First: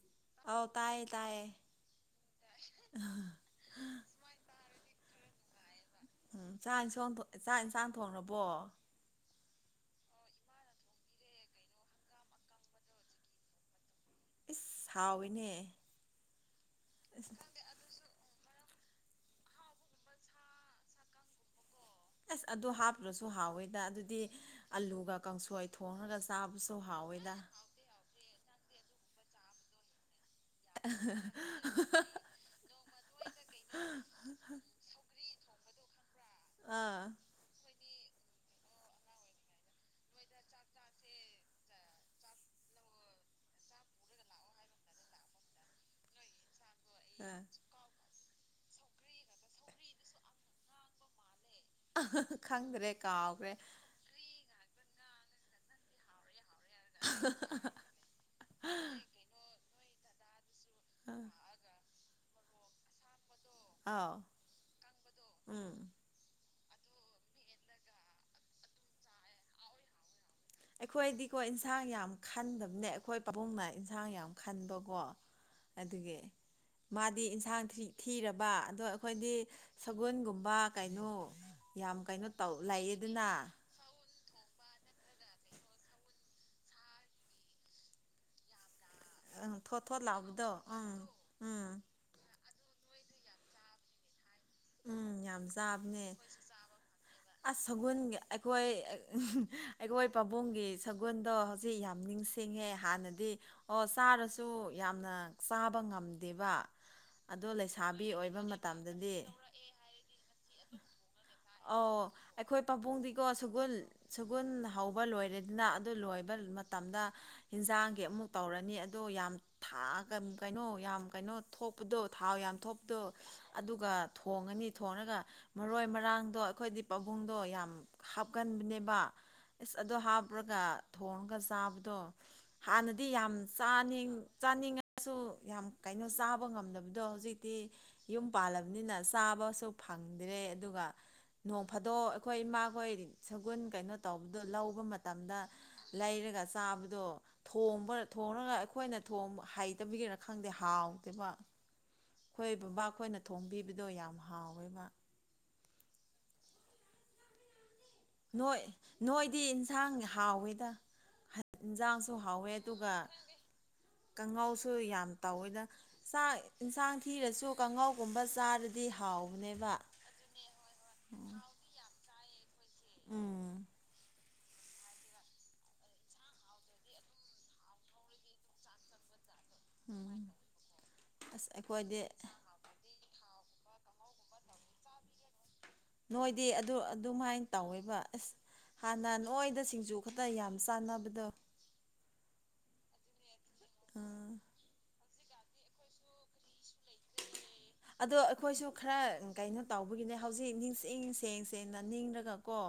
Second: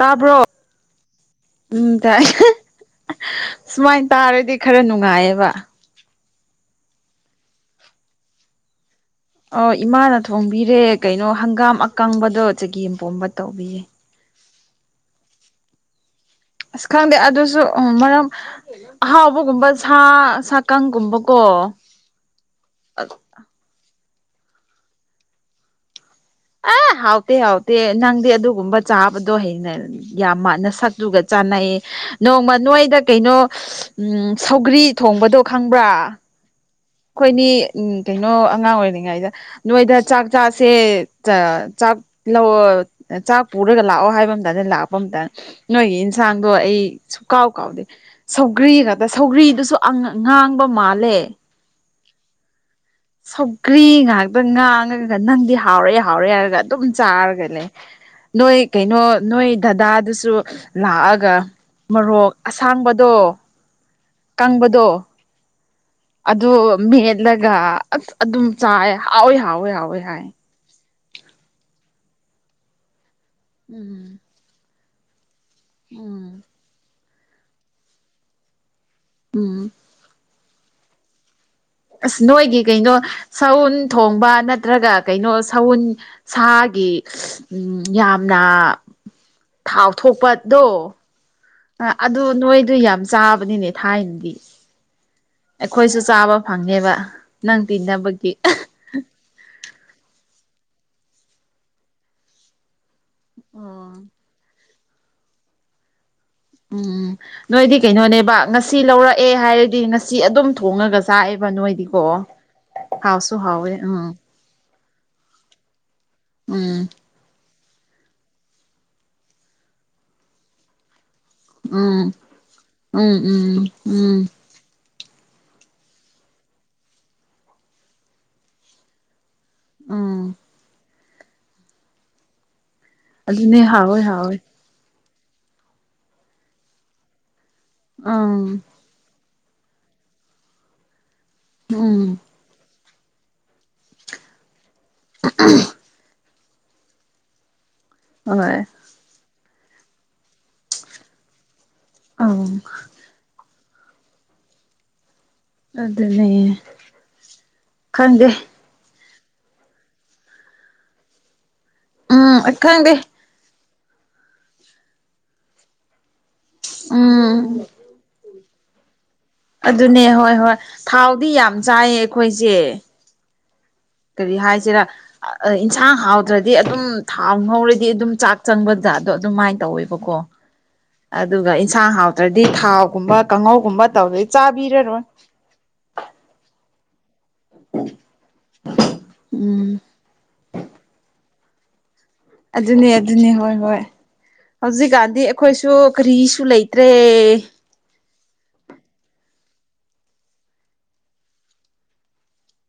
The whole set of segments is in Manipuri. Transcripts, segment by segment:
ꯇꯥꯕ꯭ꯔꯣ ꯑꯧ ꯇꯥꯏꯌꯦ ꯇꯥꯏꯌꯦ ꯎꯝ ꯇꯥꯏ ꯁꯨꯃꯥꯏꯟ ꯇꯥꯔꯗꯤ ꯈꯔ ꯅꯨꯡꯉꯥꯏꯌꯦꯕ ꯎꯝ ꯆꯥꯛ ꯏꯟꯁꯣꯡ ꯆꯥꯛ ꯑꯦꯟꯁꯥꯡ ꯊꯣꯡꯔꯕꯣ ꯑꯣ ꯏꯃꯥꯅ ꯊꯣꯡꯕꯤꯔꯦ ꯀꯩꯅꯣ ꯍꯪꯒꯥꯝ ꯑꯀꯪꯕꯗꯣ ꯆꯒꯦꯝꯄꯣꯝꯕ ꯇꯧꯕꯤꯌꯦ ꯏꯁ ꯍꯥꯎꯋꯤꯅꯦ ꯑꯁ ꯈꯪꯗꯦ ꯑꯗꯨꯖꯨ ꯎꯝ ꯃꯔꯝ ꯑꯍꯥꯎꯕꯒꯨꯝꯕ ꯁꯥ ꯁꯥꯀꯪꯒꯨꯝꯕꯀꯣ ꯑꯁ ꯑꯗꯨ ꯍꯥꯞꯇ꯭ꯔꯁꯨ ꯍꯥꯎꯋꯦꯗꯥ ꯑꯗꯨꯗꯤ ꯑꯂꯨꯒ ꯀꯥꯡꯁꯣꯏ ꯊꯣꯡꯔꯒ ꯆꯥꯕꯨ ꯑ ꯍꯥꯎꯇꯦ ꯍꯥꯎꯇꯦ ꯅꯪꯗꯤ ꯑꯗꯨꯒꯨꯝꯕ ꯆꯥꯕꯗꯣ ꯍꯩꯅꯔ ꯌꯥꯝꯃ ꯅꯁꯛꯇꯨꯒ ꯆꯥꯅꯩ ꯅꯣꯡꯃ ꯅꯣꯏꯗ ꯀꯩꯅꯣ ꯎꯝ ꯁꯧꯒ꯭ꯔꯤ ꯊꯣꯡꯕꯗꯣ ꯈꯪꯕ꯭ꯔꯥ ꯑꯥ ꯈꯣꯏꯅꯤ ꯎꯝ ꯀꯩꯅꯣ ꯑꯉꯥꯡ ꯑꯣꯏꯔꯤꯉꯩꯗ ꯅꯣꯏꯗ ꯆꯥꯛ ꯆꯥꯁꯦ ꯆ ꯆꯥꯛ ꯂꯧꯑꯣꯠ ꯑ ꯆꯥꯛ ꯄꯨꯔꯒ ꯂꯥꯑꯣ ꯍꯥꯏꯕ ꯃꯇꯝꯗ ꯂꯥꯛꯄ ꯃꯇ ꯅꯣꯏꯒꯤ ꯏꯟꯁꯥꯡꯗꯣ ꯑꯩ ꯑꯥ ꯁꯨꯀꯥꯎ ꯀꯥꯎꯗꯦ ꯁꯧꯒ꯭ꯔꯤꯒꯗꯣ ꯁꯧꯒ꯭ꯔꯤꯗꯨꯁꯨ ꯑꯉ ꯉꯥꯡꯕ ꯃꯥꯜꯂꯦ ꯈꯪꯗ꯭ꯔꯦꯛ ꯁꯧꯒ꯭ꯔꯤ ꯉꯥꯛꯇ ꯉꯥꯡꯉꯒ ꯅꯪꯗꯤ ꯍꯥꯎꯔꯦ ꯍꯥꯎꯔꯦ ꯍꯥꯏꯔꯒ ꯑꯗꯨꯝ ꯆꯥꯔꯒ ꯂꯩ ꯅꯣꯏ ꯀꯩꯅꯣ ꯅꯣꯏ ꯗꯗꯥꯗꯨꯁꯨ ꯑꯥ ꯂꯥꯑꯒ ꯃꯔꯣꯛ ꯑꯁꯥꯡꯕꯗꯣ ꯑꯥꯎ ꯀꯪꯕꯗꯣ ꯎꯝ ꯑꯗꯨ ꯃꯦꯠꯂꯒ ꯑꯁ ꯑꯗꯨꯝ ꯆꯥꯏ ꯍꯥꯎꯋꯤ ꯍꯥꯎꯋꯦ ꯍꯥꯎꯋꯦ ꯍꯥꯏ ꯑꯩꯈꯣꯏꯗꯤꯀꯣ ꯏꯟꯁꯥꯡ ꯌꯥꯝ ꯈꯟꯗꯕꯅꯦ ꯑꯩꯈꯣꯏ ꯄꯥꯕꯨꯡꯅ ꯏꯟꯁꯥꯡ ꯎꯝ ꯌꯥꯝ ꯈꯟꯕꯀꯣ ꯑꯗꯨꯒꯤ ꯎꯝ ꯃꯥꯗꯤ ꯏꯟꯁꯥꯡ ꯊ꯭ꯔꯤ ꯊꯤꯔꯕ ꯑꯗꯣ ꯑꯈꯣꯏꯗꯤ ꯎꯝ ꯁꯒꯨꯟꯒꯨꯝ ꯕꯥ ꯀꯩꯅꯣ ꯌꯥꯝ ꯑꯁ ꯀꯩꯅꯣ ꯇꯧ ꯅꯣꯏꯒꯤ ꯀꯩꯅꯣ ꯂꯩꯌꯦꯗꯅ ꯁꯎꯟ ꯊꯣꯡꯕ ꯅꯠꯇ꯭ꯔꯒ ꯀꯩꯅꯣ ꯁꯎꯟ ꯁꯥꯒꯤ ꯎꯝ ꯌꯥꯝꯅ ꯑꯪ ꯊꯣꯠ ꯊꯥꯎ ꯊꯣꯠ ꯂꯥꯎꯕꯗꯣ ꯊꯣꯛꯄꯗꯣ ꯎꯝ ꯎꯝ ꯑꯗꯨ ꯅꯣꯏꯗꯨ ꯌꯥꯝ ꯆꯥꯕꯅꯤꯅꯦ ꯊꯥꯏꯟꯗꯤ ꯎꯝ ꯌꯥꯝ ꯆꯥꯕꯅꯦ ꯐꯪꯉꯦꯕ ꯅꯪ ꯑꯁ ꯁꯒꯨꯟꯒ ꯇꯤꯟꯅꯕꯒꯤ ꯑꯩꯈꯣꯏ ꯑꯩꯒꯣꯏ ꯄꯥꯕꯨꯡꯒꯤ ꯁꯒꯨꯟꯗꯣ ꯍꯧꯖꯤꯛ ꯌꯥꯝ ꯅꯤꯡꯁꯤꯡꯉꯦ ꯍꯥꯟꯅꯗꯤ ꯗꯤ ꯑꯣ ꯆꯥꯔꯁꯨ ꯌꯥꯝꯅ ꯆꯥꯕ ꯉꯝ ꯎꯝ ꯅꯣꯏꯗꯤ ꯀꯩꯅꯣꯅꯦꯕ ꯑꯣꯏꯕ ꯉꯁꯤ ꯃꯇꯝꯗꯗꯤ ꯂꯧꯔꯑꯦ ꯍꯥꯏꯔꯗꯤ ꯉꯁꯤ ꯑꯗꯨꯝ ꯊꯣꯡꯉꯒ ꯆꯥꯏ ꯑꯣ ꯑꯩꯈꯣꯏ ꯄꯥꯕꯨꯡꯗꯤꯀꯣ ꯁꯒꯨꯜ ꯍꯥꯎꯋꯦ ꯎꯝ ꯁ ꯒꯨꯟ ꯍꯧꯕ ꯂꯣꯏꯔꯦꯗꯅ ꯑꯗꯨ ꯂꯣꯏꯕ ꯎꯝ ꯃꯇꯝꯗ ꯍꯤꯟꯖꯥꯡꯒꯤ ꯑꯃꯨꯛ ꯇꯧꯔꯅꯤ ꯑꯗꯣ ꯌꯥꯝ ꯊꯥꯒ ꯀꯩꯅꯣ ꯌꯥꯝ ꯀꯩꯅꯣ ꯊꯣꯛꯄꯗꯣ ꯎꯝ ꯊꯥꯎ ꯌꯥꯝ ꯊꯣꯞꯗꯣ ꯎꯝ ꯎꯝ ꯑꯗꯨꯒ ꯎꯝ ꯊꯣꯡꯉꯅꯤꯠ ꯊꯣꯡꯔꯒ ꯃꯔꯣꯏ ꯃꯔꯥꯡꯗꯣ ꯑꯩꯈꯣꯏꯗꯤ ꯄꯥꯕꯨꯡꯗꯣ ꯌꯥꯝ ꯍꯥꯞꯀꯟꯕꯅꯦꯕ ꯏꯁ ꯑꯗꯣ ꯎꯝ ꯍꯥꯞꯔꯒ ꯊꯣꯡꯉꯒ ꯆꯥꯕꯗꯣ ꯍꯥꯟꯅꯗꯤ ꯌꯥꯝ ꯑꯗꯨꯅꯦ ꯍꯥꯎꯋꯦ ꯆꯥꯅꯤꯡ ꯍꯥꯎꯋꯦ ꯆꯥꯅꯤꯡꯉꯦ ꯁꯨ ꯌꯥꯝ ꯀꯩꯅꯣ ꯆꯥꯕ ꯉꯝꯗꯕꯗꯣ ꯍꯧꯖꯤꯛꯇꯤ ꯌꯨꯝ ꯎꯝ ꯄꯥꯜꯂꯕꯅꯤꯅ ꯆꯥꯕꯁꯨ ꯐꯪꯗ꯭ꯔꯦ ꯑꯗꯨꯒ ꯅꯣꯡ ꯐꯥꯗꯣꯛ ꯎꯝ ꯑꯩꯈꯣꯏ ꯏꯃꯥꯈꯣꯏ ꯁꯒꯨꯟ ꯀꯩꯅꯣ ꯇꯧꯕꯗꯣ ꯂꯧꯕ ꯃꯇꯝꯗ ꯂꯩꯔꯒ ꯆꯥꯕꯗꯣ ꯊꯣꯡꯕꯔꯠ ꯊꯣꯡꯔꯒ ꯍꯣꯏ ꯑꯩꯈꯣꯏꯅ ꯊꯣꯡꯕ ꯍꯩꯇꯕꯤꯒꯤꯔ ꯈꯪꯗꯦ ꯍꯥꯎꯇꯦꯕ ꯈꯣꯏ ꯎꯝ ꯕꯥꯕꯥ ꯈꯣꯏꯅ ꯊꯣꯡꯕꯤꯕꯗꯣ ꯌꯥꯝ ꯍꯥꯎꯋꯦꯕ ꯑꯗꯨꯅꯦ ꯈꯪꯗꯦ ꯅꯣꯏ ꯅꯣꯏꯗꯤ ꯏꯟꯁꯥꯡ ꯍꯥꯎꯋꯤꯗ ꯏꯟꯖꯥꯡꯁꯨ ꯎꯝ ꯍꯥꯎꯋꯦ ꯑꯗꯨꯒ ꯈꯪꯗꯦ ꯀꯥꯡꯉꯧꯁꯨ ꯌꯥꯝ ꯇꯧꯋꯦꯗ ꯆꯥꯛ ꯏꯟꯁꯥꯡ ꯊꯤꯔꯁꯨ ꯎꯝ ꯀꯥꯡꯉꯧꯒꯨꯝꯕ ꯆꯥꯔꯗꯤ ꯍꯥꯎꯕꯅꯦꯕ ꯑꯗꯨꯅꯦ ꯍꯣꯏ ꯍꯣꯏ ꯊꯥꯎꯗꯤ ꯌꯥꯝ ꯆꯥꯏꯌꯦ ꯈꯣꯏꯁꯦ ꯎꯝ ꯀꯔꯤ ꯍꯥꯏꯁꯤꯔ ꯑ ꯑꯥ ꯏꯟꯁꯥꯡ ꯍꯥꯎꯇ꯭ꯔꯗꯤ ꯑꯗꯨꯝ ꯊꯥꯎ ꯉꯧꯔꯗꯤ ꯑꯗꯨꯝ ꯆꯥꯛ ꯆꯪꯕ ꯖꯥꯠꯇꯣ ꯑꯗꯨꯃꯥꯏꯅ ꯇꯧꯋꯦꯕꯀꯣ ꯎꯝ ꯑꯁ ꯑꯗꯨꯒ ꯏꯟꯁꯥꯡ ꯑꯩꯈꯣꯏꯗꯤ ꯍꯥꯎꯇ꯭ꯔꯗꯤ ꯊꯥꯎꯒꯨꯝꯕ ꯀꯥꯡꯉꯧꯒꯨꯝꯕ ꯇꯧꯗꯩ ꯆꯥꯕꯤꯔꯔꯣꯏ ꯅꯣꯏꯗꯤ ꯑꯗꯨ ꯑꯗꯨꯃꯥꯏꯟ ꯇꯧꯋꯦꯕ ꯑꯁ ꯍꯥꯟꯅ ꯅꯣꯏꯗ ꯎꯝ ꯁꯤꯡꯖꯨ ꯈꯛꯇ ꯌꯥꯝ ꯆꯥꯟꯅꯕꯗꯣ ꯑꯗꯨꯅꯦ ꯑꯗꯨꯅꯦ ꯍꯣꯏ ꯍꯣꯏ ꯑꯥ ꯍꯧꯖꯤꯛꯀꯥꯟꯗꯤ ꯑꯩꯈꯣꯏꯁꯨ ꯀꯔꯤꯁꯨ ꯂꯩ ꯇ꯭ꯔꯦ ꯑꯗꯣ ꯑꯩꯈꯣꯏꯁꯨ ꯈꯔ ꯀꯩꯅꯣ ꯇꯧꯕꯒꯤꯅꯦ ꯍꯧꯖꯤꯛ ꯅꯤꯡꯁꯤꯡ ꯁꯦꯡ ꯁꯦꯡꯅ ꯅꯤꯡꯔꯒꯀꯣ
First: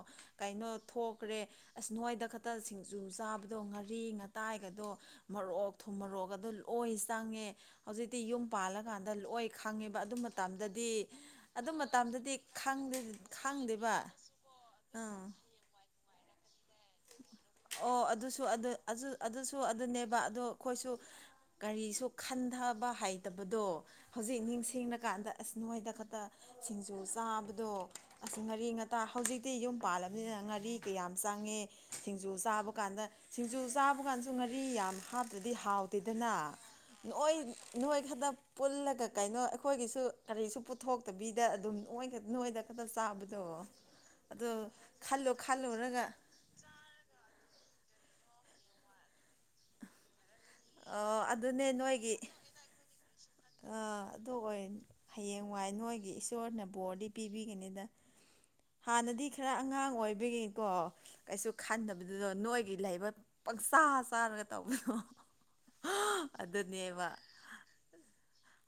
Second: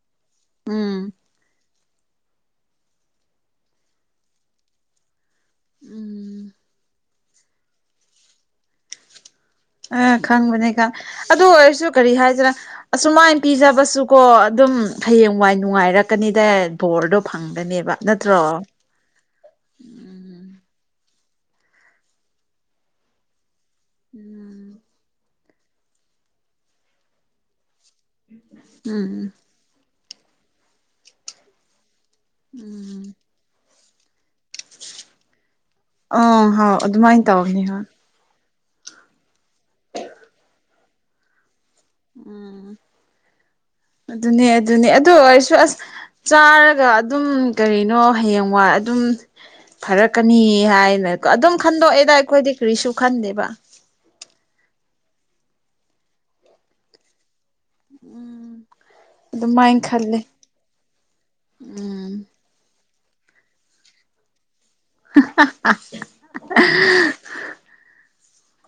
ꯀꯩꯅꯣ ꯎꯝ ꯊꯣꯛꯈ꯭ꯔꯦ ꯑꯁ ꯅꯣꯏꯗ ꯈꯠꯇ ꯁꯤꯡꯖꯨ ꯆꯥꯕꯗꯣ ꯉꯔꯤ ꯉꯥꯇꯥꯏꯒꯗꯣ ꯃꯣꯔꯣꯛ ꯊꯨꯝ ꯎꯝ ꯃꯣꯔꯣꯛꯀꯗꯣ ꯂꯣꯏ ꯆꯪꯉꯦ ꯍꯧꯖꯤꯛꯇꯤ ꯌꯨꯝ ꯄꯥꯜꯂꯀꯥꯟꯗ ꯂꯣꯏ ꯈꯪꯉꯦꯕ ꯑ ꯑꯗꯨ ꯈꯪꯕꯅꯦ ꯃꯇꯝꯗꯗꯤ ꯈꯪ ꯑꯗꯨ ꯑꯣꯏꯔꯁꯨ ꯀꯔꯤ ꯃꯇꯝꯗꯗꯤ ꯍꯥꯏꯁꯤꯔꯥ ꯈꯪꯗꯦ ꯑꯁꯨꯃꯥꯏꯟ ꯈꯪꯗꯦꯕ ꯄꯤꯖꯕꯁꯨ ꯀꯣ ꯑꯗꯨꯝ ꯑꯥ ꯍꯌꯦꯡꯋꯥꯏ ꯅꯨꯡꯉꯥꯏꯔꯛꯀꯅꯤꯗ ꯕꯣꯔꯗꯣ ꯐꯪꯒꯅꯦꯕ ꯑꯣ ꯅꯠꯇ꯭ꯔꯣ ꯑꯗꯨꯁꯨ ꯑꯗꯨ ꯑꯗꯨ ꯑꯗꯨꯁꯨ ꯑꯗꯨꯅꯦꯕ ꯑꯗꯣ ꯈꯣꯏꯁꯨ ꯀꯔꯤꯁꯨ ꯈꯟꯊꯕ ꯍꯩꯇꯕꯗꯣ ꯍꯧꯖꯤꯛ ꯅꯤꯡꯁꯤꯡꯉꯀꯥꯟꯗ ꯑꯁ ꯅꯣꯏꯗ ꯈꯠꯇ ꯁꯤꯡꯖꯨ ꯆꯥꯕꯗꯣ ꯑꯁ ꯉꯥꯔꯤ ꯎꯝ ꯉꯥꯇꯥ ꯎꯝ ꯍꯧꯖꯤꯛꯇꯤ ꯌꯨꯝ ꯄꯥꯜꯂꯝꯅꯤꯅ ꯉꯥꯔꯤꯀ ꯌꯥꯝ ꯆꯪꯉꯦ ꯁꯤꯡꯖꯨ ꯆꯥꯕ ꯀꯥꯟꯗ ꯎꯝ ꯁꯤꯡꯖꯨ ꯆꯥꯕ ꯀꯥꯟꯁꯨ ꯉꯥꯔꯤ ꯌꯥꯝ ꯍꯥꯞꯇ꯭ꯔꯗꯤ ꯍꯥꯎ ꯑꯥ ꯇꯦꯗꯅ ꯍꯥꯎ ꯑꯗꯨꯃꯥꯏꯅ ꯅꯣꯏ ꯇꯧꯕꯅꯤ ꯍꯣꯏ ꯅꯣꯏ ꯈꯛꯇ ꯄꯨꯜꯂꯒ ꯀꯩꯅꯣ ꯑꯩꯈꯣꯏꯒꯤꯁꯨ ꯀꯔꯤꯁꯨ ꯄꯨꯊꯣꯛꯇꯕꯤꯗ ꯑꯗꯨꯝ ꯅꯣꯏꯗ ꯅꯣꯏꯗ ꯎꯝ ꯈꯛꯇ ꯆꯥꯕꯗꯣ ꯑꯗꯨꯅꯦ ꯑꯗꯨ ꯑꯗꯨꯅꯦ ꯑꯗꯨ ꯈꯜꯂꯣ ꯑꯣꯏꯔꯁꯨ ꯑꯁ ꯈꯜꯂꯨꯔꯒ ꯆꯥꯔꯒ ꯑꯗꯨꯝ ꯀꯔꯤꯅꯣ ꯍꯌꯦꯡꯋꯥꯏ ꯑꯗꯨꯝ ꯐꯔꯛꯀꯅꯤ ꯍꯥꯏꯅ ꯑꯣ ꯑꯗꯨꯝ ꯑꯗꯨꯅꯦ ꯈꯟꯗꯣꯛꯑꯦꯗ ꯅꯣꯏꯒꯤ ꯑꯩꯈꯣꯏꯗꯤ ꯀꯔꯤꯁꯨ ꯈꯟꯗꯦꯕ ꯑꯥ ꯑꯗꯨ ꯑꯣꯏ ꯍꯌꯦꯡꯋꯥꯏ ꯅꯣꯏꯒꯤ ꯏꯁꯣꯔꯅ ꯕꯣꯔꯗꯤ ꯄꯤꯕꯤꯒꯅꯤꯗ ꯍꯥꯟꯅꯗꯤ ꯈꯔ ꯑꯗꯨꯃꯥꯏꯅ ꯑꯉꯥꯡ ꯈꯜꯂꯦ ꯑꯣꯏꯕꯒꯤꯀꯣ ꯀꯩꯁꯨ ꯎꯝ ꯈꯟꯗꯕꯗꯨꯗꯣ ꯅꯣꯏꯒꯤ ꯂꯩꯕ ꯄꯪꯆꯥꯥ ꯆꯥꯔꯒ ꯇꯧꯕꯗꯣ ꯍꯥ ꯍꯥ ꯍꯥ ꯍꯥ ꯑꯗꯨꯅꯦꯕ [unintelligible]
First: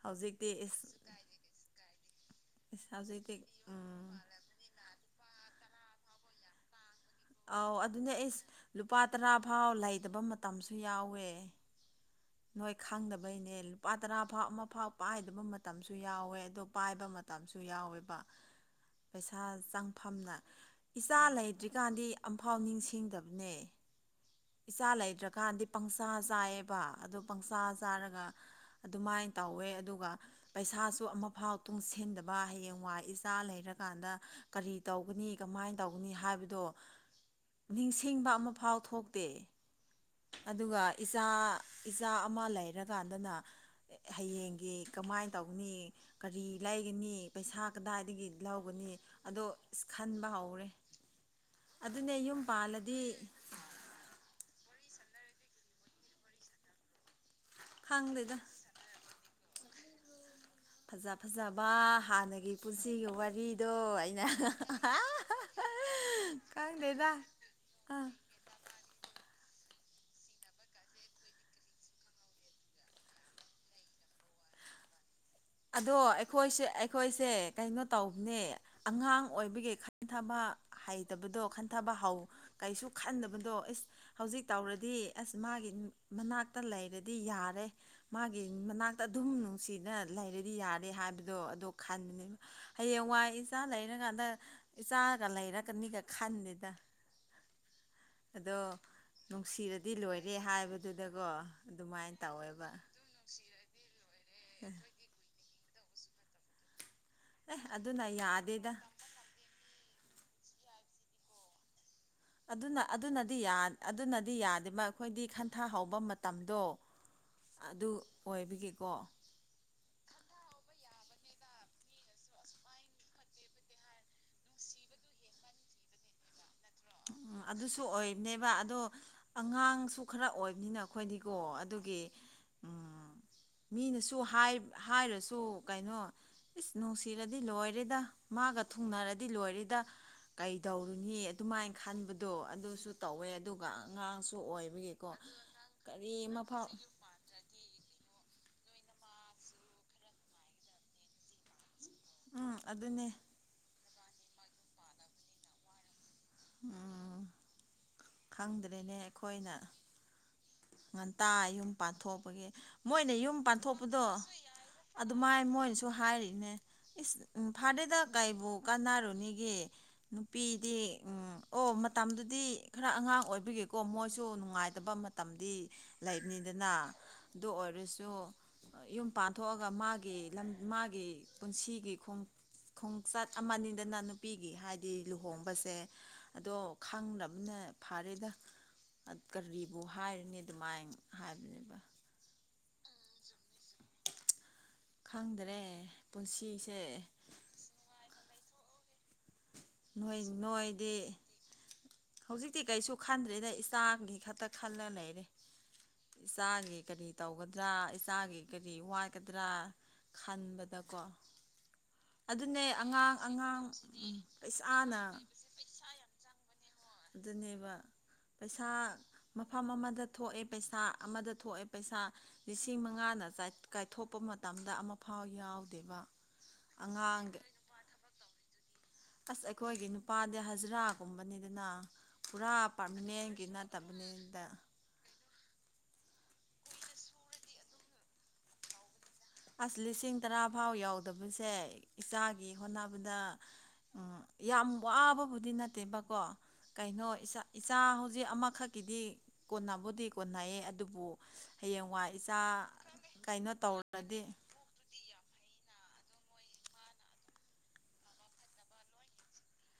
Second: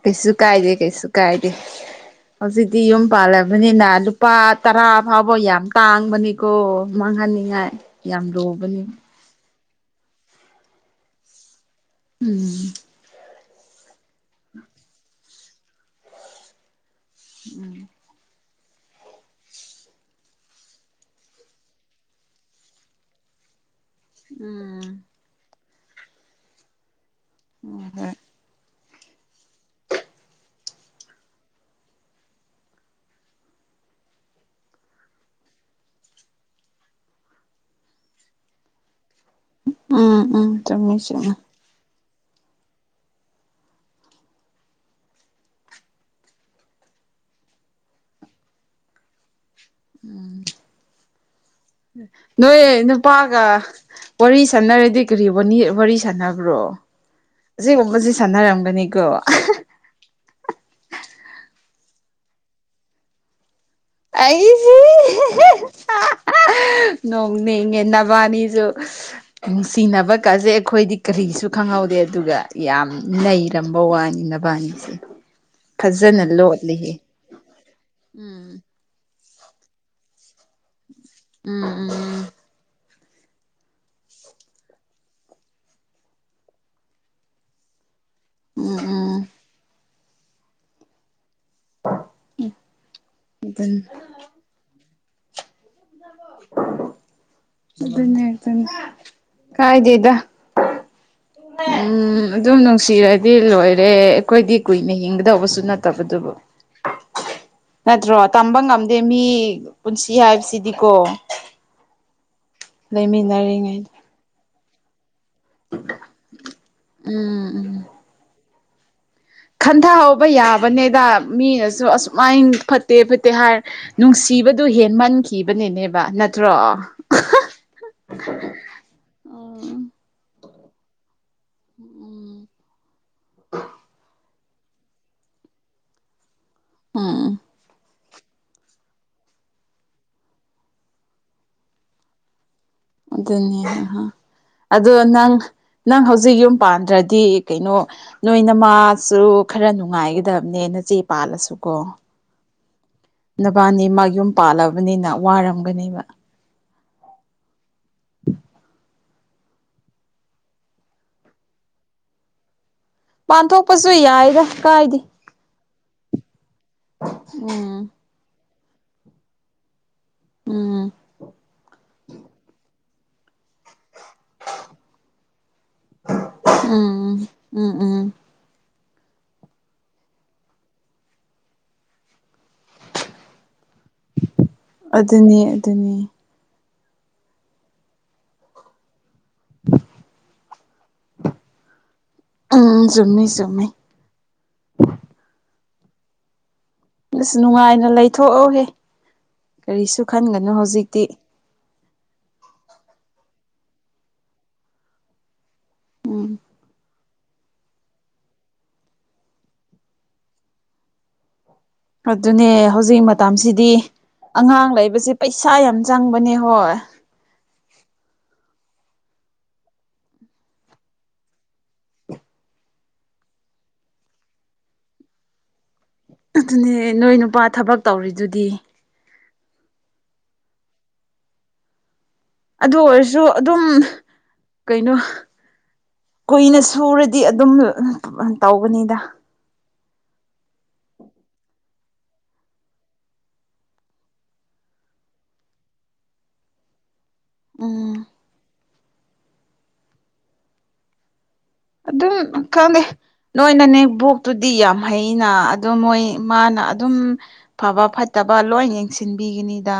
ꯀꯩꯁꯨ ꯍꯧꯖꯤꯛꯇꯤ ꯀꯥꯏꯗꯦ ꯏꯁ ꯀꯩꯁꯨ ꯀꯥꯏ ꯗꯦ ꯍꯧꯖꯤꯛꯇꯤ ꯏꯁ ꯌꯨꯝ ꯍꯧꯖꯤꯛꯇꯤ ꯄꯥꯜꯂꯕꯅꯤꯅ ꯎꯝ ꯂꯨꯄꯥ ꯇꯔꯥ ꯐꯥꯎꯕ ꯌꯥꯝ ꯇꯥꯡꯕꯅꯤꯀꯣ ꯃꯥꯡꯍꯟꯅꯤꯡꯉꯥꯏ ꯑꯧ ꯑꯗꯨꯅꯦ ꯌꯥꯝ ꯏꯁ ꯂꯨꯕꯅꯤ ꯂꯨꯄꯥ ꯇꯔꯥ ꯐꯥꯎ ꯂꯩꯇꯕ ꯃꯇꯝꯁꯨ ꯌꯥꯎꯋꯦ ꯅꯣꯏ ꯈꯪꯗꯕꯩꯅꯦ ꯂꯨꯄꯥ ꯇꯔꯥ ꯐꯥꯎ ꯑꯃ ꯐꯥꯎ ꯄꯥꯏꯗꯕ ꯃꯇꯝꯁꯨ ꯌꯥꯎꯋꯦ ꯑꯗꯣ ꯄꯥꯏꯕ ꯃꯇꯝꯁꯨ ꯌꯥꯎꯋꯦꯕ ꯄꯩꯁꯥ ꯆꯪꯐꯝꯅ ꯏꯆꯥ ꯂꯩꯇ꯭ꯔꯤꯀꯥꯟꯗꯤ ꯑꯝꯐꯥꯎ ꯅꯤꯡꯁꯤꯡꯗꯕꯅꯦ ꯏꯆꯥ ꯎꯝ ꯂꯩꯗ꯭ꯔꯀꯥꯟꯗꯤ ꯄꯪꯆꯥ ꯆꯥꯏꯌꯦꯕ ꯑꯗꯨ ꯄꯪꯆꯥ ꯎꯝ ꯍꯣꯏ ꯍꯣꯏ ꯆꯥꯔꯒ ꯑꯗꯨꯃꯥꯏꯟ ꯇꯧꯋꯦ ꯑꯗꯨꯒ ꯄꯩꯁꯥꯁꯨ ꯑꯃꯐꯥꯎ ꯇꯨꯡꯁꯤꯟꯗꯕ ꯍꯌꯦꯡ ꯋꯥꯏ ꯏꯆꯥ ꯂꯩꯔꯀꯥꯟꯗ ꯀꯔꯤ ꯇꯧꯒꯅꯤ ꯀꯃꯥꯏꯅ ꯇꯧꯒꯅꯤ ꯍꯥꯏꯕꯗꯣ ꯅꯤꯡꯁꯤꯡꯕ ꯑꯃꯐꯥꯎ ꯊꯣꯛ ꯇꯦ ꯎꯝ ꯎꯝ ꯑꯗꯨꯒ ꯆꯨꯝꯃꯤ ꯏꯆꯥ ꯆꯨꯝꯃꯤ ꯏꯆꯥ ꯑꯃ ꯂꯩꯔꯀꯥꯟꯗꯅ ꯑꯦ ꯍꯌꯦꯡꯒꯤ ꯀꯃꯥꯏ ꯇꯧꯒꯅꯤ ꯀꯔꯤ ꯂꯩꯒꯅꯤ ꯄꯩꯁꯥ ꯀꯗꯥꯏꯗꯒꯤ ꯂꯧꯒꯅꯤ ꯑꯗꯣ ꯈꯟꯕ ꯎꯝ ꯍꯧꯔꯦ ꯑꯗꯨꯅꯦ ꯌꯨꯝ ꯅꯣꯏ ꯄꯥꯜꯂꯗꯤ ꯅꯨꯄꯥꯒ ꯋꯥꯔꯤ ꯁꯥꯟꯅꯔꯗꯤ ꯀꯔꯤ ꯋꯥꯅꯤ ꯋꯥꯔꯤ ꯁꯥꯟꯅꯕ꯭ꯔꯣ ꯑꯁꯤꯒꯨꯝꯕꯁꯤ ꯈꯪꯗꯦꯗ ꯁꯥꯟꯅꯔꯝꯒꯅꯤꯀꯣ ꯐꯖ ꯐꯖꯕ ꯍꯥꯟꯅꯒꯤ ꯄꯨꯟꯁꯤꯒꯤ ꯋꯥꯔꯤꯗꯣ ꯑꯩꯁꯤ [unintelligible] ꯈꯪꯗꯦꯗ ꯅꯣꯡꯅꯤꯡꯉꯦ ꯑꯥ ꯅꯕꯥꯅꯤꯁꯨ [inaudible] ꯅꯨꯡꯁꯤꯅꯕ ꯀꯖꯦ ꯑꯩꯈꯣꯏꯗꯤ ꯀꯔꯤꯁꯨ ꯈꯪꯍꯧꯗꯦ ꯑꯗꯨꯒ ꯌꯥꯝ ꯅꯩꯔꯝꯕ ꯋꯥꯅꯤ ꯅꯕꯅꯤꯁꯤ [inaudible] ꯑꯗꯣ ꯑꯩꯈꯣꯏꯁꯦ ꯑꯩꯈꯣꯏꯁ ꯁꯦ ꯀꯩꯅꯣ ꯇꯧꯕꯅꯦ ꯎꯝ ꯑꯉꯥꯡ ꯑꯣꯏꯕꯒꯤ ꯈꯟꯊꯕ ꯍꯩ ꯇꯕꯗꯣ ꯎꯝ ꯈꯟꯊꯕ ꯎꯝ ꯍꯧ ꯀꯩꯁꯨ ꯈꯟꯗꯕꯗꯣ ꯑꯦꯁ ꯍꯧꯖꯤꯛ ꯇꯧꯔꯗꯤ ꯑꯁ ꯃꯥꯒꯤ ꯃꯅꯥꯛꯇ ꯂꯩꯔꯗꯤ ꯌꯥꯔꯦ ꯃꯥꯒꯤ ꯎꯝ ꯃꯅꯥꯛꯇ ꯎꯝ ꯑꯗꯨꯝ ꯅꯨꯡꯁꯤꯅ ꯂꯩꯔꯗꯤ ꯌꯥꯔꯦ ꯍꯥꯏꯕꯗꯣ ꯑꯗꯣ ꯈꯟꯕꯅꯤ ꯍꯌꯦꯡꯋꯥꯏ ꯏꯆꯥ ꯑꯗꯨꯅꯤ ꯂꯩꯔꯀꯥꯟꯗ ꯏꯆꯥꯒ ꯂꯩꯔꯀꯅꯤꯒ ꯈꯟꯗꯦꯗ ꯑꯗꯨꯅꯦ ꯑꯗꯨꯅꯦ ꯀꯥꯏꯗꯦꯗ ꯑꯦ ꯍꯥꯏꯕꯗꯨꯗꯀꯣ ꯑꯗꯨꯃꯥꯏꯅ ꯎꯝ ꯑꯗꯨꯝ ꯇꯧꯋꯦꯕ ꯅꯨꯡꯁꯤꯔꯗꯤ ꯂꯣꯏꯔꯦ ꯑꯩꯈꯣꯏꯗꯤ ꯀꯨꯏꯅ ꯍꯤꯡꯒꯗꯧꯕꯁꯨ ꯅꯠꯇꯦ ꯕꯗꯨꯕꯨ ꯑꯦ ꯑꯗꯨꯅ ꯅꯠꯇ꯭ꯔꯣ ꯇꯝꯕ ꯌꯥꯗꯦꯗ ꯉꯝꯗꯦ ꯃꯤ ꯄꯨꯟꯁꯤ ꯍꯥꯏꯕꯁꯤꯗꯤꯀꯣ ꯑꯗꯨꯅ ꯑꯗꯨꯅꯗꯤ ꯌꯥꯗꯦꯕ ꯂꯩꯃꯤꯟꯅꯔꯤꯉꯩꯗ ꯑꯗꯨꯅꯗꯤ ꯑꯩꯈꯣꯏꯗꯤ ꯈꯟ ꯄꯟꯊꯥ ꯍꯧꯕ ꯃꯇꯝꯗꯣ ꯎꯝ ꯎꯝ ꯑꯗꯨ ꯑꯣꯏꯕꯒꯤꯀꯣ ꯈꯟꯊꯍꯧꯕ ꯌꯥꯕꯅꯦꯗ ꯃꯤꯅꯁꯨ ꯑꯁꯨꯃꯥꯏꯅ ꯐꯠꯇꯦ ꯐꯠꯇꯦ ꯍꯥꯏꯔ ꯅꯨꯡꯁꯤꯕꯗꯨ ꯍꯦꯟ ꯃꯟꯈꯤꯕꯅꯤꯅꯦꯕ ꯅꯠꯇ꯭ꯔꯣ ꯎꯝ ꯑꯗꯨꯁꯨ ꯑꯣꯏꯕꯅꯦꯕ ꯑꯗꯣ ꯎꯝ ꯑꯉꯥꯡꯁꯨ ꯈꯔ ꯑꯣꯏꯕꯅꯤꯅ ꯑꯩꯈꯣꯏꯗꯤꯀꯣ ꯑꯗꯨꯒꯤ ꯎꯝ ꯃꯤꯅꯁꯨ ꯍꯥꯏ ꯍꯥꯏꯔꯁꯨ ꯀꯩꯅꯣ ꯏꯁ ꯎꯝ ꯅꯨꯡꯁꯤꯔꯗꯤ ꯂꯣꯏꯔꯦꯗ ꯃꯥꯒ ꯊꯨꯡꯅꯔꯗꯤ ꯂꯣꯏꯔꯦꯗ ꯀꯩꯗꯧꯔꯨꯅꯤ ꯑꯗꯨꯃꯥꯏꯅ ꯈꯟꯕꯗꯣ ꯑꯗꯨꯁꯨ ꯇꯧꯋꯦ ꯑꯗꯨꯅꯦ ꯑꯗꯨꯒ ꯍꯥ ꯑꯉꯥꯡꯁꯨ ꯑꯗꯣ ꯑꯣꯏꯕꯒꯤꯀꯣ ꯀꯔꯤ ꯃꯐꯝ ꯗꯤ ꯀꯩꯅꯣ ꯅꯣꯏꯅ ꯃꯥꯁꯨ ꯈꯔ ꯅꯨꯡꯉꯥꯏꯒꯗꯕꯅꯦ ꯅꯆꯦ ꯄꯥꯜꯂꯁꯨ ꯀꯣ ꯎꯝ ꯑꯗꯨꯅꯦ ꯅꯕꯥꯅꯤꯃꯛ ꯌꯨꯝ ꯄꯥꯜꯂꯕꯅꯤꯅ ꯋꯥꯔꯝꯒꯅꯤꯕ ꯑꯥ ꯈꯪꯗ꯭ꯔꯦꯅꯦ ꯑꯩꯈꯣꯏꯅ ꯉꯟꯇꯥ ꯌꯨꯝ ꯄꯥꯟꯊꯣꯛꯄꯒꯤ ꯃꯣꯏꯅ ꯌꯨꯝ ꯄꯥꯟꯊꯣꯛꯄꯁꯨ ꯄꯥꯟꯊꯣꯛꯄꯗꯣ ꯌꯥꯏꯗ ꯀꯥꯏꯗꯦ ꯑꯗꯨ ꯃꯥꯏ ꯃꯣꯏꯅꯁꯨ ꯍꯥꯏꯔꯤꯅꯦ ꯏꯁ ꯎꯝ ꯐꯥꯔꯦꯗ ꯀꯩꯕꯨ ꯀꯥꯟꯅꯔꯨꯅꯤꯒꯦ ꯅꯨꯄꯤꯗꯤ ꯎꯝ ꯎꯝ ꯑꯣ ꯃꯇꯝꯗꯨꯗꯤ ꯈꯔ ꯑꯉꯥꯡ ꯑꯣꯏꯕꯤꯒꯦꯀꯣ ꯃꯣꯏꯁꯨ ꯅꯨꯡꯉꯥꯏꯇꯕ ꯃꯇꯝ ꯗꯤ ꯂꯩꯕꯅꯤꯗꯅ ꯎꯝ ꯑꯗꯨ ꯎꯝ ꯎꯝ ꯑꯣꯏꯔꯁꯨ ꯌꯨꯝ ꯄꯥꯟꯊꯣꯛꯑꯒ ꯃꯥꯒꯤ ꯂꯝ ꯃꯥꯒꯤ ꯄꯨꯟꯁꯤꯒꯤ ꯈꯣꯡ ꯈꯣꯡꯆꯠ ꯑꯃꯅꯤꯗꯅ ꯅꯨꯄꯤꯒꯤ ꯍꯥꯏꯗꯤ ꯑꯗꯨꯅꯤ ꯂꯨꯍꯣꯡꯕꯁꯦ ꯑꯗꯨꯅꯤ ꯑꯗꯣ ꯈꯪꯗꯕꯅ ꯐꯔꯦꯗ ꯀꯔꯤꯕꯨ ꯍꯥꯏꯔ ꯅꯤ ꯑꯗꯨꯃꯥꯏ ꯍꯥꯏꯕꯅꯦꯕ ꯎꯝ ꯆꯨꯝꯃꯤ ꯆꯨꯝꯃꯤ ꯈꯪꯗ꯭ꯔꯦ ꯄꯨꯟꯁꯤꯁꯦ ꯑꯁ ꯅꯨꯡꯉꯥꯏꯅ ꯂꯩꯊꯣꯛꯑꯣꯍꯦ ꯀꯔꯤꯁꯨ ꯅꯣꯏ ꯈꯟꯒꯅꯨ ꯅꯣꯏꯗꯤ ꯍꯧꯖꯤꯛꯇꯤ ꯍꯧꯖꯤꯛꯇꯤ ꯀꯩꯁꯨ ꯈꯟꯗ꯭ꯔꯦꯗ ꯏꯆꯥꯒꯤꯈꯛꯇ ꯈꯜꯂ ꯂꯩꯔꯦ ꯎꯝ ꯏꯆꯥꯒꯤ ꯀꯔꯤ ꯇꯧꯒꯗ꯭ꯔꯥ ꯏꯆꯥꯒꯤ ꯀꯔꯤ ꯋꯥꯠꯀꯗ꯭ꯔꯥ ꯈꯟꯕꯗꯀꯣ ꯑꯗꯨꯅꯦ ꯍꯧꯖꯤꯛ ꯑꯉꯥꯡ ꯑꯉꯥꯡ ꯃꯇꯝꯁꯤꯗꯤ ꯎꯝ ꯑꯉꯥꯡ ꯄꯩꯁꯥꯅ ꯂꯩꯕꯁꯦ ꯄꯩꯁꯥ ꯌꯥꯝ ꯆꯪꯕꯅꯦ ꯍꯣꯏ ꯑꯗꯨꯅꯦꯕ ꯄꯩꯁꯥ ꯃꯐꯝ ꯑꯃꯗ ꯊꯣꯛꯑꯦ ꯄꯩꯁꯥ ꯑꯃꯗ ꯊꯣꯛꯑꯦ ꯄꯩꯁꯥ ꯂꯤꯁꯤꯡ ꯃꯉꯥꯅ ꯆꯥꯏ ꯀꯥꯏꯊꯣꯛꯄ ꯃꯇꯝꯗ ꯑꯃꯐꯥꯎ ꯌꯥꯎ ꯑꯗꯨꯅꯦ ꯅꯣꯏ ꯅꯨꯄꯥ ꯊꯕꯛ ꯇꯧꯔꯤꯗꯨꯗꯤ ꯑꯁ ꯑꯩꯈꯣꯏꯒꯤ ꯅꯨꯄꯥꯗꯤ ꯍꯖꯔꯥꯒꯨꯝꯕꯅꯤꯗꯅ ꯄꯨꯔꯥ ꯑꯗꯨ ꯑꯣꯏꯔꯁꯨ ꯄꯥꯔꯃꯤꯅꯦꯟꯒꯤ ꯑꯗꯨꯝ ꯅꯠꯇꯕꯅꯤꯗ ꯀꯩꯅꯣ ꯀꯨꯏꯅ ꯁꯨꯔꯗꯤ ꯑꯗꯨꯝ ꯇꯧꯕꯅꯤꯗ ꯑꯁ ꯂꯤꯁꯤꯡ ꯇꯔꯥ ꯐꯥꯎ ꯌꯧꯗꯕꯁꯦ ꯏꯆꯥꯒꯤ ꯍꯣꯠꯅꯕꯗ ꯎꯝ ꯌꯥꯝ ꯋꯥꯕꯕꯨꯗꯤ ꯅꯠꯇꯦꯕꯀꯣ ꯀꯩꯅꯣ ꯏꯁꯥ ꯏꯆꯥ ꯎꯝ ꯍꯧꯖꯤꯛ ꯑꯃꯈꯛꯀꯤꯗꯤ ꯀꯣꯟꯕꯨꯗꯤ ꯀꯣꯟꯅꯩꯌꯦ ꯑꯗꯨꯕꯨ ꯍꯌꯦꯡꯋꯥꯏ ꯏꯆꯥ ꯀꯩꯅꯣ ꯇꯧ ꯕꯣꯛꯇꯨꯗꯤ ꯌꯥꯝ ꯍꯩꯅ ꯑꯗꯣ ꯃꯣꯏ ꯃꯥꯅ ꯑꯗꯨꯝ ꯐꯕ ꯐꯠꯇꯕ ꯂꯣꯏ ꯌꯦꯡꯁꯤꯟꯕꯤꯒꯤꯅꯤꯗ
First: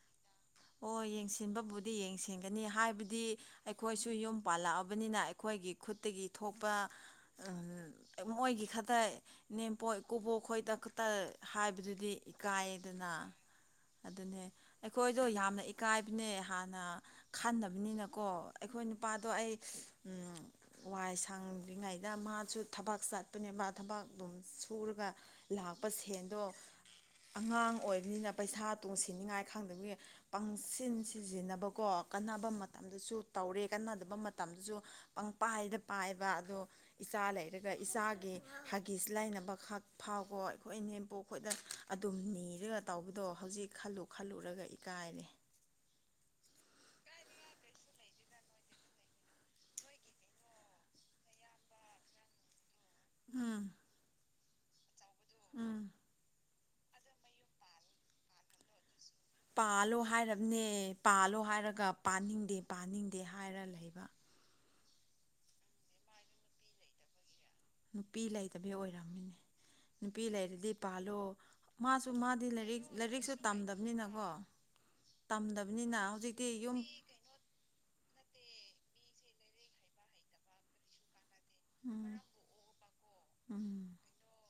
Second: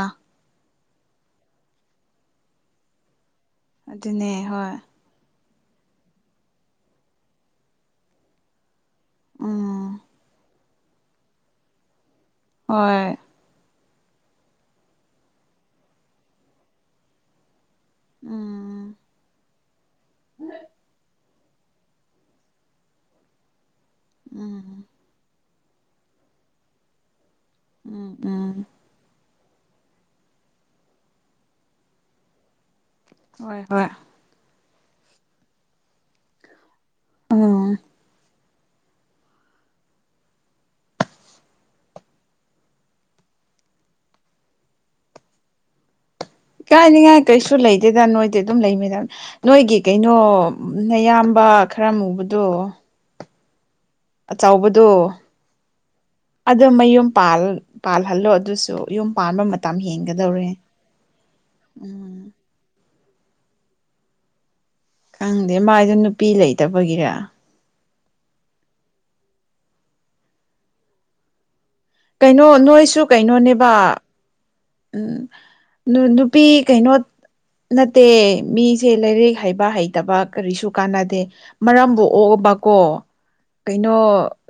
ꯍꯣꯏ ꯌꯦꯡꯁꯤꯟꯕꯕꯨꯗꯤ ꯌꯦꯡꯁꯤꯟꯒꯅꯤ ꯍꯥꯏꯕꯗꯤ ꯑꯩꯈꯣꯏꯁꯨ ꯑꯗꯨꯅꯦ ꯌꯨꯝ ꯍꯣꯏ ꯄꯥꯜꯂꯛꯑꯕꯅꯤꯅ ꯑꯩꯈꯣꯏꯒꯤ ꯈꯨꯠꯇꯒꯤ ꯊꯣꯛꯄ ꯑ ꯃꯣꯏꯒꯤ ꯈꯛ ꯇꯥꯏ ꯎꯝ ꯏꯅꯦꯝꯄꯣꯛ ꯏꯀꯨꯕꯣꯛ ꯈꯣꯏꯗ ꯈꯛꯇ ꯍꯥꯏꯕꯗꯨꯗꯤ ꯏꯀꯥꯏꯌꯦꯗꯅ ꯍꯣꯏ ꯑꯗꯨꯅꯦ ꯑꯈꯣꯏ ꯑꯩꯗꯣ ꯌꯥꯝꯅ ꯏꯀꯥꯏꯕꯅꯦ ꯍꯥꯟꯅ ꯈꯟꯗꯕꯅꯤꯅꯀꯣ ꯑꯩꯈꯣꯏ ꯎꯝ ꯅꯨꯄꯥꯗꯣ ꯑꯩ ꯎꯝ ꯋꯥꯏ ꯁꯪꯗ꯭ꯔꯤꯉꯩꯗ ꯃꯥꯁꯨ ꯊꯕꯥꯛ ꯆꯠ ꯑꯗꯨꯅꯦ ꯃꯥ ꯊꯕꯛ ꯑꯗꯨꯝ ꯎꯝ ꯁꯨꯔꯒ ꯂꯥꯛꯄꯥ ꯁꯦꯟꯗꯣ ꯑꯉꯥꯡ ꯎꯝ ꯑꯣꯏꯕꯅꯤꯅ ꯎꯝ ꯄꯩꯁꯥ ꯇꯨꯡꯁꯤꯟꯅꯤꯉꯥꯏ ꯈꯪꯗꯕꯒꯤ ꯄꯪꯁꯤꯟ ꯁꯤꯖꯤꯟꯅꯕꯀꯣ ꯀꯥꯟꯅꯕ ꯃꯇꯝꯗꯁꯨ ꯍꯣꯏ ꯇꯧꯔꯦ ꯍꯣꯏ ꯀꯥꯟꯅꯗꯕ ꯃ ꯃꯇꯝꯗꯨꯁꯨ ꯄꯪ ꯄꯥꯏꯗ ꯄꯥꯏꯕ ꯑꯗꯣ ꯏꯆꯥ ꯎꯝ ꯂꯩꯔꯒ ꯏꯆꯥꯒꯤ ꯍꯥꯒꯤꯁ ꯂꯥꯏꯅꯕ ꯈꯛ ꯐꯥꯎꯕ ꯑꯩꯈꯣꯏ ꯏꯅꯦꯝꯄꯣꯛ ꯈꯣꯏꯗ ꯑꯗꯨꯝ ꯅꯤꯔꯒ ꯇꯧꯕꯗꯣ ꯍꯧꯖꯤꯛ ꯈꯜꯂꯨ ꯈꯜꯂꯨꯔꯒ ꯏꯀꯥꯏꯔꯦ ꯏ ꯀꯥꯏꯅꯤꯉꯥꯏ ꯀꯩꯁꯨ ꯂꯩꯇꯦꯗ ꯅꯣꯏ ꯇꯤ ꯑꯗꯨꯝ ꯂꯩꯃꯤꯟꯅꯕ ꯅꯣꯏꯒꯤ ꯀꯩꯅꯣ ꯅꯌꯥꯝꯕ ꯈꯔ ꯃꯨꯕꯗꯣ ꯎꯝ ꯑꯆꯧꯕꯗꯣ ꯎꯝ ꯑꯗꯨ ꯃꯌꯨꯝ ꯄꯥꯜ ꯄꯥꯜꯍꯜꯂꯣ ꯑꯗꯨꯁꯨ ꯌꯨꯝ ꯄꯥꯟꯕ ꯃꯇꯝ ꯄꯥꯜꯂꯣ ꯍꯦꯟꯒꯗꯧꯔꯦ ꯍꯥꯏꯔꯕꯅꯦ ꯄꯥꯜꯂꯣ ꯍꯥꯏꯔꯒ ꯎꯝ ꯄꯥꯅꯤꯡꯗꯦ ꯄꯥꯅꯤꯡꯗꯦ ꯍꯥꯏꯔ ꯂꯩꯕ ꯈꯪꯗꯦ ꯃꯥꯏꯗꯣ ꯅꯨꯄꯤ ꯂꯩꯇꯕꯒꯤꯔ ꯅꯨꯄꯤ ꯂꯩꯇꯕꯩ ꯑꯣꯏꯔꯝꯃꯅꯤ ꯅꯨꯄꯤ ꯂꯩꯔꯗꯤ ꯄꯥꯜꯂꯣ ꯃꯥꯁꯨ ꯀꯩꯅꯣ ꯃꯥꯗꯤ ꯂꯥꯏꯔꯤꯛ ꯅꯣꯏꯁꯨ ꯂꯥꯏꯔꯤꯛꯁꯨ ꯀꯩꯅꯣꯅꯦꯕ ꯇꯝꯗꯝꯅꯤꯅꯀꯣ ꯎꯝ ꯅꯨ ꯅꯨꯄꯤ ꯀꯩꯅꯣ ꯅꯠꯇꯦ ꯃꯤꯁꯦ ꯂꯥꯏꯔꯤꯛ ꯍꯩꯕ ꯍꯩꯇꯕ ꯀꯔꯤꯁꯨ ꯀꯥꯟꯅꯗꯦ ꯃꯔꯝꯕꯨ ꯎꯝ ꯑꯣꯛꯑꯕꯀꯣ ꯎꯝ ꯀꯩꯅꯣ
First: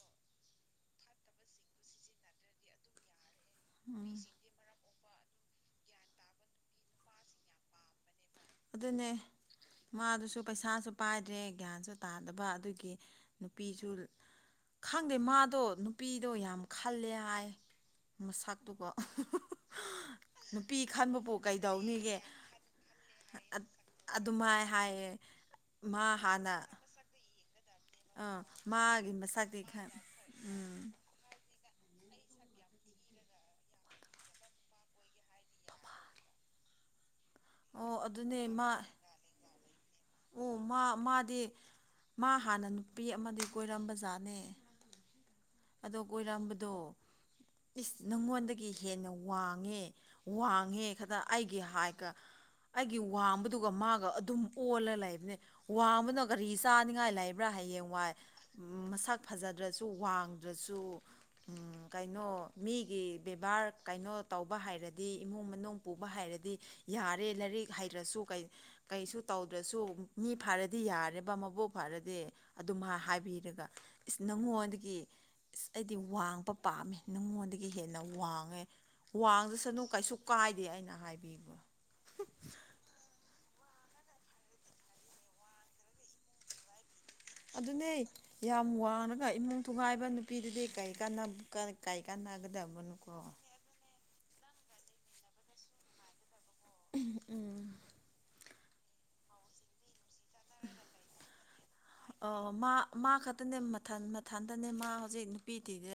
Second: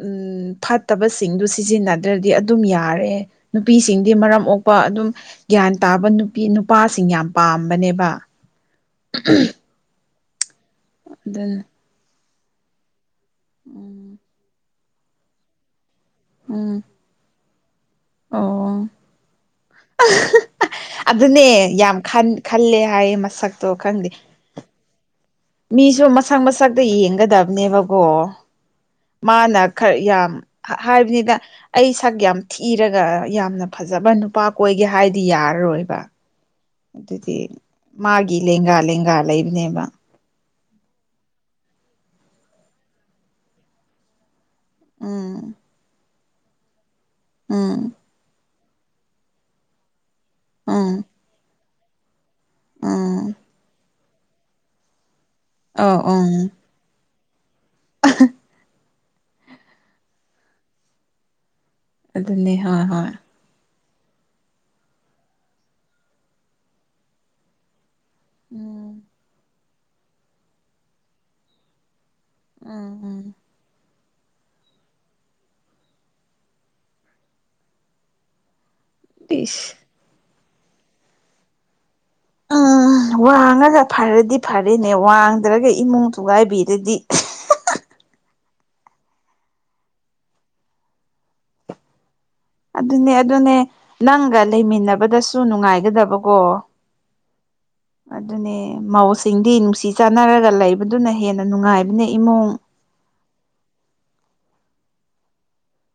ꯎꯝ ꯐꯠꯇꯕꯁꯤꯡꯗꯨ ꯁꯤꯖꯤꯟꯅꯗ꯭ꯔꯗꯤ ꯑꯗꯨꯝ ꯌꯥꯔꯦ ꯅꯨꯄꯤꯁꯤꯡꯗꯤ ꯎꯝ ꯃꯔꯝ ꯑꯣꯛ ꯄ ꯑꯗꯨꯝ ꯒ꯭ꯌꯥꯟ ꯇꯥꯕ ꯅꯨꯄꯤ ꯅꯨꯄꯥꯁꯤꯡ ꯌꯥꯝ ꯄꯥꯝꯕꯅꯦꯕ ꯑꯗꯨꯅꯦ [unintelligible] ꯃꯥꯗꯨꯁꯨ ꯄꯩꯁꯥꯁꯨ ꯄꯥꯏꯗ꯭ꯔꯦ ꯑꯗꯨꯅ ꯒ꯭ꯌꯥꯟꯁꯨ ꯇꯥꯗꯕ ꯑꯗꯨꯒꯤ ꯅꯨꯄꯤꯁꯨ ꯎꯝ ꯈꯪꯗꯦ ꯃꯥꯗꯣ ꯅꯨꯄꯤꯗꯣ ꯌꯥꯝ ꯎꯝ ꯈꯜꯂꯦ ꯍꯥꯏ ꯑꯣ ꯃꯁꯛꯇꯨꯒ ꯅꯨꯄꯤ ꯈꯟꯕꯕꯨ ꯀꯩꯗꯧꯅꯤꯒꯦ ꯈꯜꯂ‌ꯦ ꯍꯥꯏꯌꯦ ꯃꯁꯛꯇ‌ꯣ ꯈꯪꯗꯦ ꯃꯥꯏ ꯍꯥꯏꯌꯦ ꯃꯤꯁꯨ ꯃꯥ ꯃꯁꯛ ꯍꯥꯟꯅ ꯃꯁꯛꯇ ꯌꯦꯡꯒꯗꯕꯅꯦꯕ ꯒ‌ꯣ ꯑꯥ ꯃꯥꯒꯤ ꯃꯥꯅ ꯃꯁꯛꯇꯤ ꯈꯟ ꯈꯔ ꯌꯥꯝ ꯍꯥ ꯎꯝ ꯍꯥꯏꯕꯅꯤꯗ ꯑꯩ ꯁꯛ ꯌꯥꯝ ꯊꯤꯔꯒ ꯌꯥꯝꯅ ꯐꯖꯕ ꯅꯨ ꯄꯥ ꯀꯣꯏꯒꯦ ꯍꯥꯏꯗꯤ ꯌꯥꯔꯣꯏꯕ ꯑꯗꯨꯗꯤ ꯑꯣ ꯃꯥꯒꯤ ꯑꯗꯨꯅꯦ ꯃꯥ ꯂꯦꯡꯒꯥ ꯂꯦꯡꯒꯥ ꯂꯩꯕꯅꯦꯕ ꯑꯣ ꯃꯥ ꯃꯥꯗꯤ ꯃꯥ ꯍꯥꯟꯅ ꯅꯨꯄꯤ ꯑꯃꯥꯗꯤ ꯀꯣꯏꯔꯝꯕ ꯖꯥꯅꯦ ꯎꯝ ꯑꯗꯣ ꯀꯣꯏꯔꯝꯕꯗꯣ ꯏꯁ ꯎꯝ ꯅꯪꯉꯣꯟꯗꯒꯤ ꯍꯦꯟꯅ ꯋꯥꯡꯉꯦ ꯋꯥꯡꯉꯦ ꯎꯝ ꯈꯇ ꯑꯩꯒꯤ ꯍꯥꯏ ꯀ ꯑꯩꯒꯤ ꯎꯝ ꯋꯥꯡꯕꯗꯨꯒ ꯃꯥꯒ ꯑꯗꯨꯝ ꯑꯣꯜꯂ ꯂꯩꯕꯅ‌ꯦ ꯑꯧ ꯋꯥꯡꯕꯅ ꯀꯔꯤ ꯎꯝ ꯆꯥꯅꯤꯡꯉꯥꯏ ꯂꯩ ꯕ꯭ꯔꯥ ꯍꯌꯦꯡ ꯋꯥꯏ ꯃꯁꯛ ꯐꯖꯗ꯭ꯔꯁꯨ ꯋꯥꯡꯗ꯭ꯔꯁꯨ ꯎꯝ ꯀꯩꯅꯣ ꯑꯗꯨꯅꯦ ꯍꯣꯏ ꯍꯣꯏ ꯃꯤꯒꯤ ꯕ‌ꯦꯕ ꯕꯥꯔ ꯀꯩꯅꯣ ꯇꯧꯕ ꯍꯩꯔꯗꯤ ꯏꯃꯨꯡ ꯃꯅꯨꯡ ꯄꯨꯕ ꯍꯩꯔꯗꯤ ꯌꯥꯔꯦ ꯂꯥꯏꯔꯤꯛ ꯍꯩꯔꯁꯨ ꯀꯩ ꯎꯝ ꯀꯩꯁꯨ ꯇꯧꯗ꯭ꯔꯁꯨ ꯃꯤ ꯐꯔꯗꯤ ꯌꯥꯔꯦꯕ ꯃꯕꯨꯛ ꯐꯔꯗꯤ ꯑꯗꯨ ꯎꯝ ꯝꯥ ꯎꯝ ꯍꯥꯏꯕꯤꯔꯒ ꯏꯁ ꯅꯪꯉꯣꯟꯗꯒꯤ ꯏꯁ ꯑꯩꯗꯤ ꯋꯥꯡꯄ ꯄꯥꯝꯃꯦ ꯅꯪꯉꯣꯟꯗꯒꯤ ꯍꯦꯟꯅ ꯋꯥꯡꯉꯦ ꯏꯁ ꯋꯥꯡꯗꯁꯅꯨ ꯀꯩꯁꯨ ꯀꯥꯏꯗꯦ ꯑꯩꯅ ꯍꯥꯏꯕꯤꯕ ꯎꯝ ꯋꯥꯡꯉꯒ ꯐꯔꯗꯤ ꯐꯔꯦꯅꯦ ꯋꯥꯡꯗ꯭ꯔꯒ ꯏꯃꯨꯡ ꯊꯨꯒꯥꯏꯕꯤꯔꯗꯤ ꯑꯗꯨꯅꯦ ꯌꯥꯝ ꯋꯥꯡꯉꯒ ꯏꯃꯨꯡ ꯊꯨꯒꯥꯏꯕ ꯅꯨꯄꯤꯗꯨꯗꯤ ꯀꯩ ꯀꯥꯟ [unintelligible] ꯀꯩ ꯀꯥꯟꯅꯥꯒꯗꯕ ꯅꯨ ꯑꯗꯨꯅꯦ ꯀꯣ ꯑꯗꯨꯅꯦ ꯅꯪꯒ ꯂꯩꯃꯤꯟꯅꯕꯗꯁꯨ ꯅꯨꯡꯉꯥꯏꯒꯗꯕꯀꯣ ꯎꯝ ꯑꯗꯨꯅꯦ ꯃꯧꯁꯤꯡꯗꯤ ꯅꯨꯡꯁꯤ ꯆꯥꯅꯔꯒ ꯂꯩꯕꯗꯨꯅ ꯍꯦꯟꯅ ꯅꯨꯉꯥꯏꯕꯅꯦ ꯏꯃꯨꯡ ꯑ ꯃꯥ ꯃꯥ ꯈꯇꯅꯦ ꯃꯊꯟ ꯃꯊꯟꯇꯅꯦ ꯃꯥ ꯍꯧꯖꯤꯛ ꯅꯨꯄꯤ ꯊꯤꯗꯦ